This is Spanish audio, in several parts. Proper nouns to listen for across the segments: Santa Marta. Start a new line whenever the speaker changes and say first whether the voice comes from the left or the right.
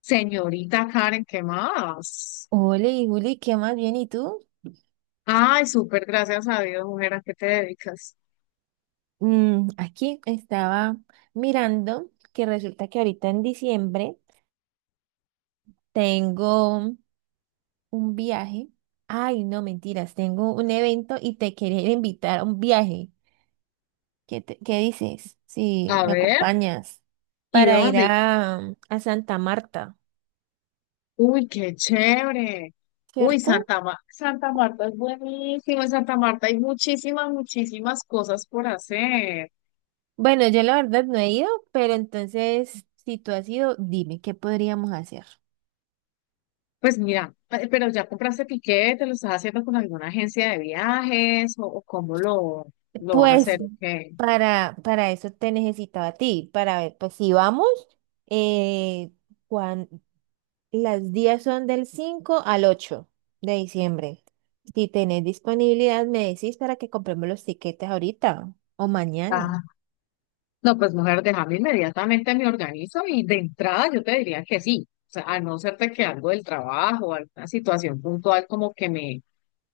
left: Señorita Karen, ¿qué más?
right: Hola, y Juli, ¿qué más bien? ¿Y tú?
left: Ay, súper, gracias a Dios, mujer, ¿a qué te dedicas?
right: Aquí estaba mirando que resulta que ahorita en diciembre tengo un viaje. Ay, no, mentiras, tengo un evento y te quería invitar a un viaje. ¿Qué, qué dices? Si
left: A
right: me
left: ver,
right: acompañas
left: ¿y
right: para ir
left: dónde?
right: a Santa Marta,
left: Uy, qué chévere. Uy,
right: ¿cierto?
left: Santa Marta es buenísimo. En Santa Marta hay muchísimas cosas por hacer.
right: Bueno, yo la verdad no he ido, pero entonces, si tú has ido, dime, ¿qué podríamos hacer?
left: Pues mira, pero ya compraste tiquete, lo estás haciendo con alguna agencia de viajes o cómo lo vas a
right: Pues
left: hacer, ¿ok?
right: para eso te necesitaba a ti, para ver, pues si vamos, eh, cuan- las días son del 5 al 8 de diciembre. Si tenés disponibilidad, me decís para que compremos los tiquetes ahorita o mañana.
left: No, pues mujer, déjame, inmediatamente me organizo y de entrada yo te diría que sí. O sea, a no ser de que algo del trabajo, alguna situación puntual como que me,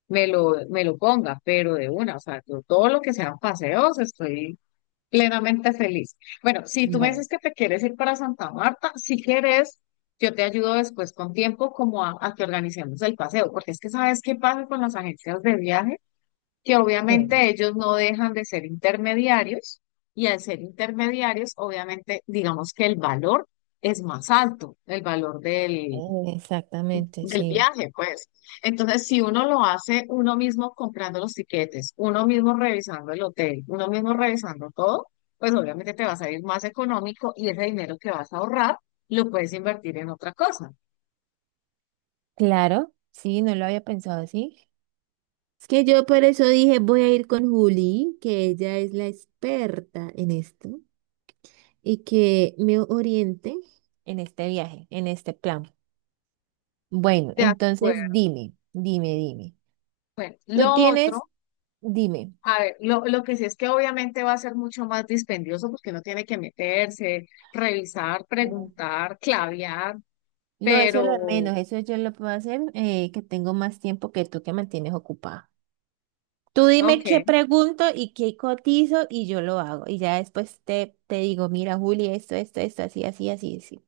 left: me lo, me lo ponga, pero de una, o sea, yo todo lo que sean paseos estoy plenamente feliz. Bueno, si tú me dices que te quieres ir para Santa Marta, si quieres, yo te ayudo después con tiempo como a que organicemos el paseo, porque es que sabes qué pasa con las agencias de viaje que obviamente ellos no dejan de ser intermediarios y al ser intermediarios, obviamente, digamos que el valor es más alto, el valor del,
right: Eh, Exactamente,
left: del
right: sí.
left: viaje, pues. Entonces, si uno lo hace uno mismo comprando los tiquetes, uno mismo revisando el hotel, uno mismo revisando todo, pues obviamente te va a salir más económico y ese dinero que vas a ahorrar lo puedes invertir en otra cosa.
right: Claro, sí, no lo había pensado así. Es que yo por eso dije, voy a ir con Juli, que ella es la experta en esto. Y que me oriente en este viaje, en este plan. Bueno,
left: De
right: entonces
left: acuerdo.
right: dime, dime.
left: Bueno,
right: Tú
left: lo
right: tienes,
left: otro.
right: dime.
left: A ver, lo que sí es que obviamente va a ser mucho más dispendioso porque uno tiene que meterse, revisar,
right: Ujú.
left: preguntar, clavear,
right: No, eso es lo de
left: pero,
right: menos, eso yo lo puedo hacer, que tengo más tiempo que tú que mantienes ocupada. Tú dime qué
left: ok,
right: pregunto y qué cotizo y yo lo hago. Y ya después te digo, mira, Juli, esto, así, así.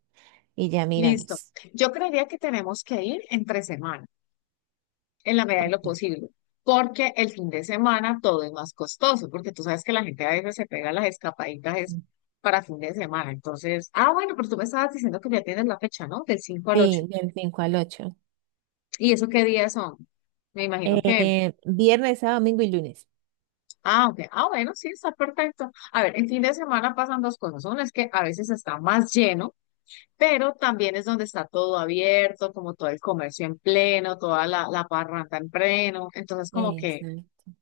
right: Y ya
left: listo.
right: miramos.
left: Yo creería que tenemos que ir entre semana, en la medida de lo
right: Ok.
left: posible, porque el fin de semana todo es más costoso, porque tú sabes que la gente a veces se pega las escapaditas es para fin de semana. Entonces, ah, bueno, pero tú me estabas diciendo que ya tienes la fecha, ¿no? Del 5 al ocho.
right: Sí, del 5 al 8.
left: ¿Y eso qué días son? Me imagino que...
right: Viernes, sábado, domingo y lunes.
left: Ah, ok. Ah, bueno, sí, está perfecto. A ver, en fin de semana pasan dos cosas. Una es que a veces está más lleno, pero también es donde está todo abierto, como todo el comercio en pleno, toda la parranda en pleno. Entonces, como que
right: Eso.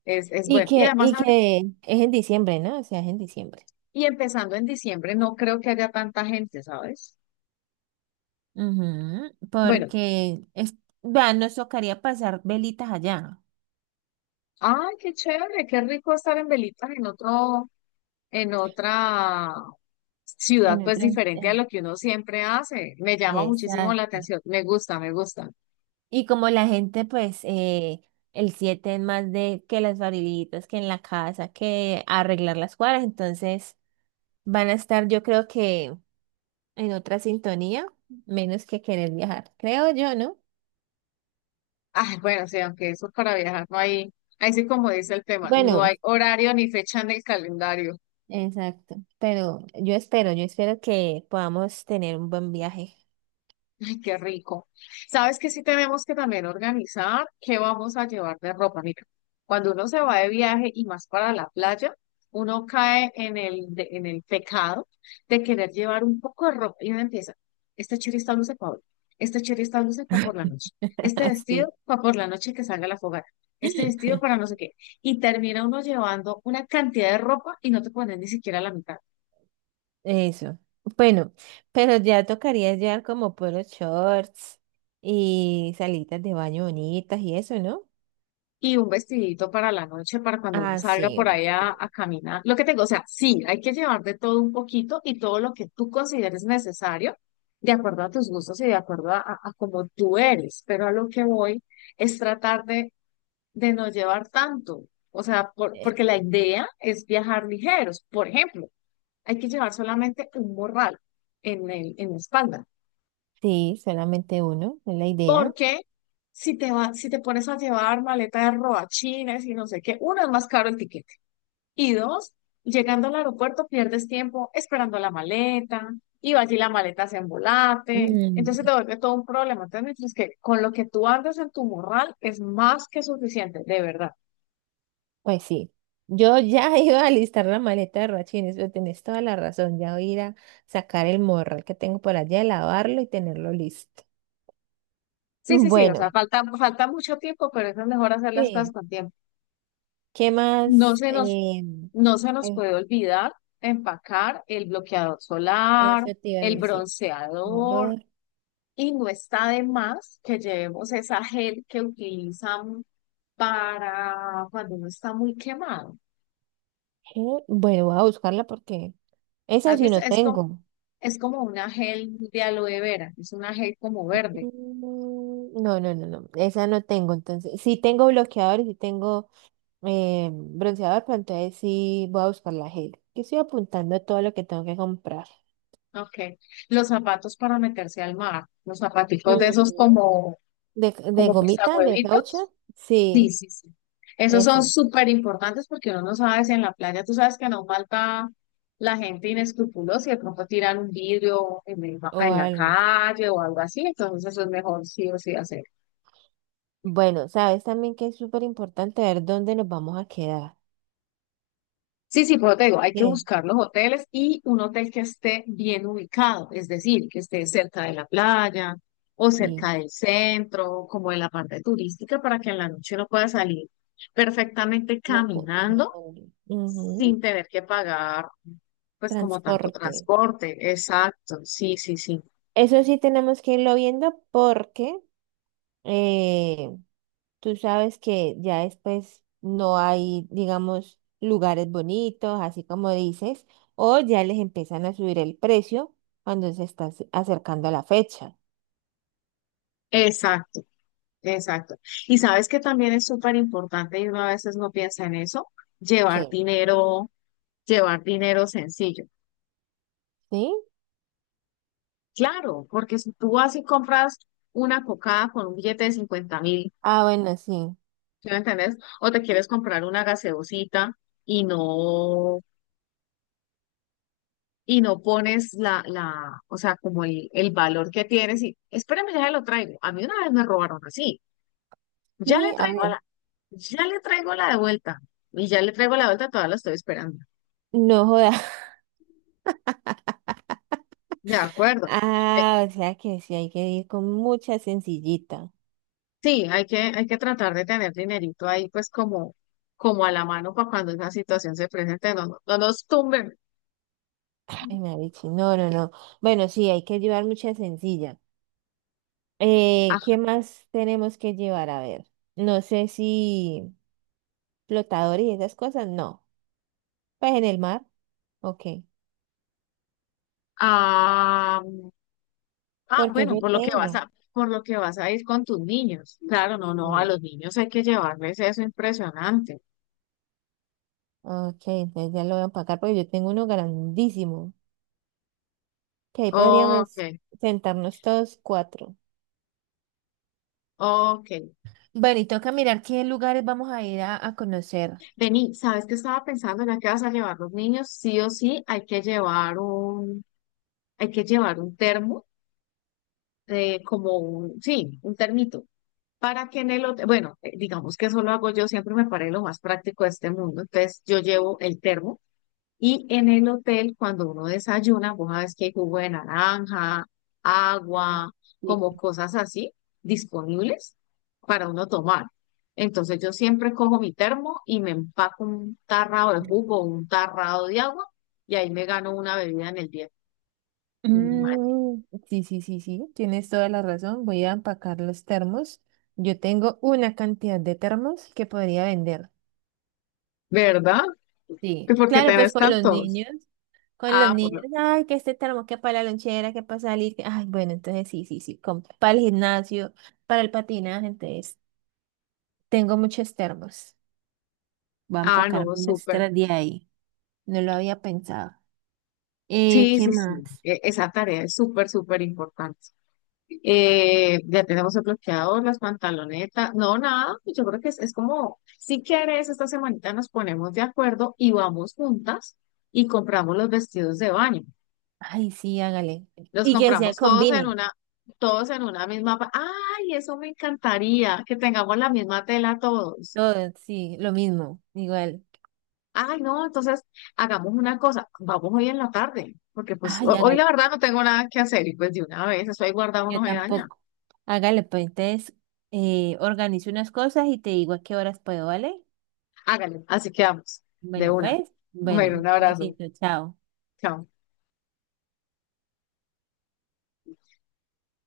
left: es
right: Y
left: bueno. Y
right: que,
left: además,
right: y
left: ahora-
right: que es en diciembre, ¿no? O sea, es en diciembre.
left: y empezando en diciembre, no creo que haya tanta gente, ¿sabes?
right: Ujú,
left: Bueno,
right: porque es, vea, nos tocaría pasar velitas allá,
left: ay, qué chévere, qué rico estar en Velitas en otro, en otra
right: en
left: ciudad,
right: el
left: pues
right: tren.
left: diferente a lo que uno siempre hace. Me llama muchísimo la
right: Exacto.
left: atención. Me gusta, me gusta.
right: Y como la gente, pues, el 7 es más de que las barilitas, que en la casa, que arreglar las cuadras, entonces van a estar, yo creo que en otra sintonía, menos que querer viajar, creo yo, ¿no?
left: Ah, bueno, sí, aunque eso es para viajar, no hay, ahí sí como dice el tema, no hay
right: Bueno.
left: horario ni fecha en el calendario.
right: Exacto. Pero yo espero que podamos tener un buen viaje.
left: Ay, qué rico. ¿Sabes que sí tenemos que también organizar qué vamos a llevar de ropa? Mira, cuando uno se va de viaje y más para la playa, uno cae en en el pecado de querer llevar un poco de ropa y uno empieza, este chiri está luce para hoy, este chiri está luce para por la noche, este vestido
right: Así.
left: para por la noche que salga a la fogata, este vestido para no sé qué. Y termina uno llevando una cantidad de ropa y no te pones ni siquiera la mitad.
right: Eso. Bueno, pero ya tocaría llevar como puros shorts y salitas de baño bonitas y eso, ¿no?
left: Y un vestidito para la noche, para cuando uno
right: Ah,
left: salga
right: sí,
left: por ahí a,
right: obviamente.
left: a caminar. Lo que tengo, o sea, sí, hay que llevar de todo un poquito y todo lo que tú consideres necesario, de acuerdo a tus gustos y de acuerdo a cómo tú eres, pero a lo que voy es tratar de no llevar tanto, o sea, porque la idea es viajar ligeros. Por ejemplo, hay que llevar solamente un morral en la espalda,
right: Sí, solamente uno, es la idea.
left: porque... Si te va, si te pones a llevar maleta de robachines y no sé qué, uno, es más caro el tiquete. Y dos, llegando al aeropuerto pierdes tiempo esperando la maleta, y va allí la maleta se embolate, entonces
right: Mm,
left: te vuelve todo un problema. Entonces, mientras que con lo que tú andas en tu morral es más que suficiente, de verdad.
right: Pues sí, yo ya iba a listar la maleta de Rachines, pero tenés toda la razón, ya voy a ir a sacar el morral que tengo por allá, lavarlo y tenerlo listo.
left: Sí, sí, sí, o sea,
right: Bueno.
left: falta mucho tiempo, pero es mejor hacer las cosas
right: Sí,
left: con tiempo.
right: ¿qué
left: No
right: más?
left: se nos, no se nos
right: Ay,
left: puede olvidar empacar el bloqueador solar,
right: eso te iba a
left: el
right: decir.
left: bronceador.
right: Ador-
left: Y no está de más que llevemos esa gel que utilizan para cuando uno está muy quemado.
right: eh, Bueno, voy a buscarla porque esa
left: ¿Has
right: sí
left: visto?
right: no tengo.
left: Es como una gel de aloe vera, es una gel como verde.
right: No, no, esa no tengo. Entonces, sí tengo bloqueador y sí tengo bronceador, pero entonces sí voy a buscar la gel. Yo estoy apuntando todo lo que tengo que comprar.
left: Okay. Los zapatos para meterse al mar, los zapaticos de esos
right: Ujú.
left: como,
right: De
left: como
right: gomita, de
left: pisahuevitos.
right: caucho,
left: Sí,
right: sí,
left: sí, sí. Esos son
right: eso,
left: súper importantes porque uno no sabe si en la playa, tú sabes que no falta la gente inescrupulosa y de pronto tiran un vidrio
right: o
left: en la
right: algo.
left: calle o algo así, entonces eso es mejor sí o sí hacer.
right: Bueno, sabes también que es súper importante ver dónde nos vamos a quedar.
left: Sí, sí, pero te digo, hay que buscar los hoteles y un hotel que esté bien ubicado, es decir, que esté cerca de la playa o
right: Sí,
left: cerca del centro, como de la parte turística, para que en la noche uno pueda salir perfectamente
right: no,
left: caminando
right: hombre. Ujú,
left: sin tener que pagar, pues como tanto
right: transporte.
left: transporte. Exacto, sí, sí, sí.
right: Eso sí tenemos que irlo viendo porque eh, tú sabes que ya después no hay, digamos, lugares bonitos, así como dices, o ya les empiezan a subir el precio cuando se está acercando la fecha.
left: Exacto, exacto. Y sabes que también es súper importante y uno a veces no piensa en eso, llevar
right: ¿Qué?
left: dinero, llevar dinero sencillo.
right: ¿Sí?
left: Claro, porque si tú vas y compras una cocada con un billete de 50 mil,
right: Ah, bueno, sí.
left: ¿sí me entendés? O te quieres comprar una gaseosita y no y no pones o sea, como el valor que tienes y espérame, ya lo traigo. A mí una vez me robaron así, ya le
right: Sí, a
left: traigo
right: ver.
left: la, ya le traigo la de vuelta y ya le traigo la vuelta, todavía la estoy esperando.
right: No joda.
left: De acuerdo. Eh,
right: Ah, o sea que sí hay que ir con mucha sencillita.
left: sí, hay que tratar de tener dinerito ahí, pues como, como a la mano para cuando esa situación se presente, no nos tumben.
right: Ay, Marichi, no, no, no. Bueno, sí, hay que llevar mucha sencilla. ¿Qué
left: Ajá.
right: más tenemos que llevar? A ver, no sé si flotador y esas cosas, no. Pues en el mar, ok.
left: Ah,
right: Porque
left: bueno,
right: yo tengo.
left: por lo que vas a ir con tus niños. Claro, no, no, a
right: mm,
left: los niños hay que llevarles eso impresionante.
right: Ok, entonces ya lo voy a empacar porque yo tengo uno grandísimo. Que ahí
left: Ok,
right: podríamos sentarnos todos cuatro.
left: ok.
right: Bueno, y toca mirar qué lugares vamos a ir a conocer.
left: Vení, ¿sabes qué estaba pensando? Ya que vas a llevar los niños, sí o sí hay que llevar un termo, como un, sí, un termito, para que en el hotel, bueno, digamos que eso lo hago yo, siempre me parece lo más práctico de este mundo, entonces yo llevo el termo. Y en el hotel, cuando uno desayuna, vos sabes que hay jugo de naranja, agua, como cosas así disponibles para uno tomar. Entonces yo siempre cojo mi termo y me empaco un tarrado de jugo, un tarrado de agua, y ahí me gano una bebida en el día. Man,
right: Mm, sí, sí, tienes toda la razón. Voy a empacar los termos. Yo tengo una cantidad de termos que podría vender.
left: ¿verdad? ¿Y
right: Sí,
left: por qué
right: claro, pues
left: tenés
right: con los
left: tantos?
right: niños, con los
left: Ah, por lo...
right: niños, ay, que este termo, que para la lonchera, que para salir, ay, bueno, entonces sí, para el gimnasio, para el patinaje, entonces tengo muchos termos. Voy a
left: Ah,
right: empacar
left: no,
right: unos
left: súper.
right: extra de ahí. No lo había pensado.
left: Sí,
right: ¿Qué
left: sí, sí.
right: más?
left: Esa tarea es súper importante. Ya tenemos el bloqueador, las pantalonetas. No, nada, yo creo que es como, si quieres, esta semanita nos ponemos de acuerdo y vamos juntas y compramos los vestidos de baño.
right: Ay, sí, hágale.
left: Los
right: Y que se
left: compramos
right: combinen.
left: todos en una misma. Ay, eso me encantaría, que tengamos la misma tela todos.
right: Todo, sí, lo mismo, igual.
left: Ay, no, entonces hagamos una cosa, vamos hoy en la tarde, porque pues
right: Ay,
left: hoy la
right: hágale.
left: verdad no tengo nada que hacer y pues de una vez, eso ahí guardado
right: Yo
left: no se daña.
right: tampoco. Hágale, pues entonces organizo unas cosas y te digo a qué horas puedo, ¿vale?
left: Hágale, así quedamos, de
right: Bueno,
left: una.
right: pues,
left: Bueno,
right: bueno,
left: un abrazo.
right: besito, chao.
left: Chao.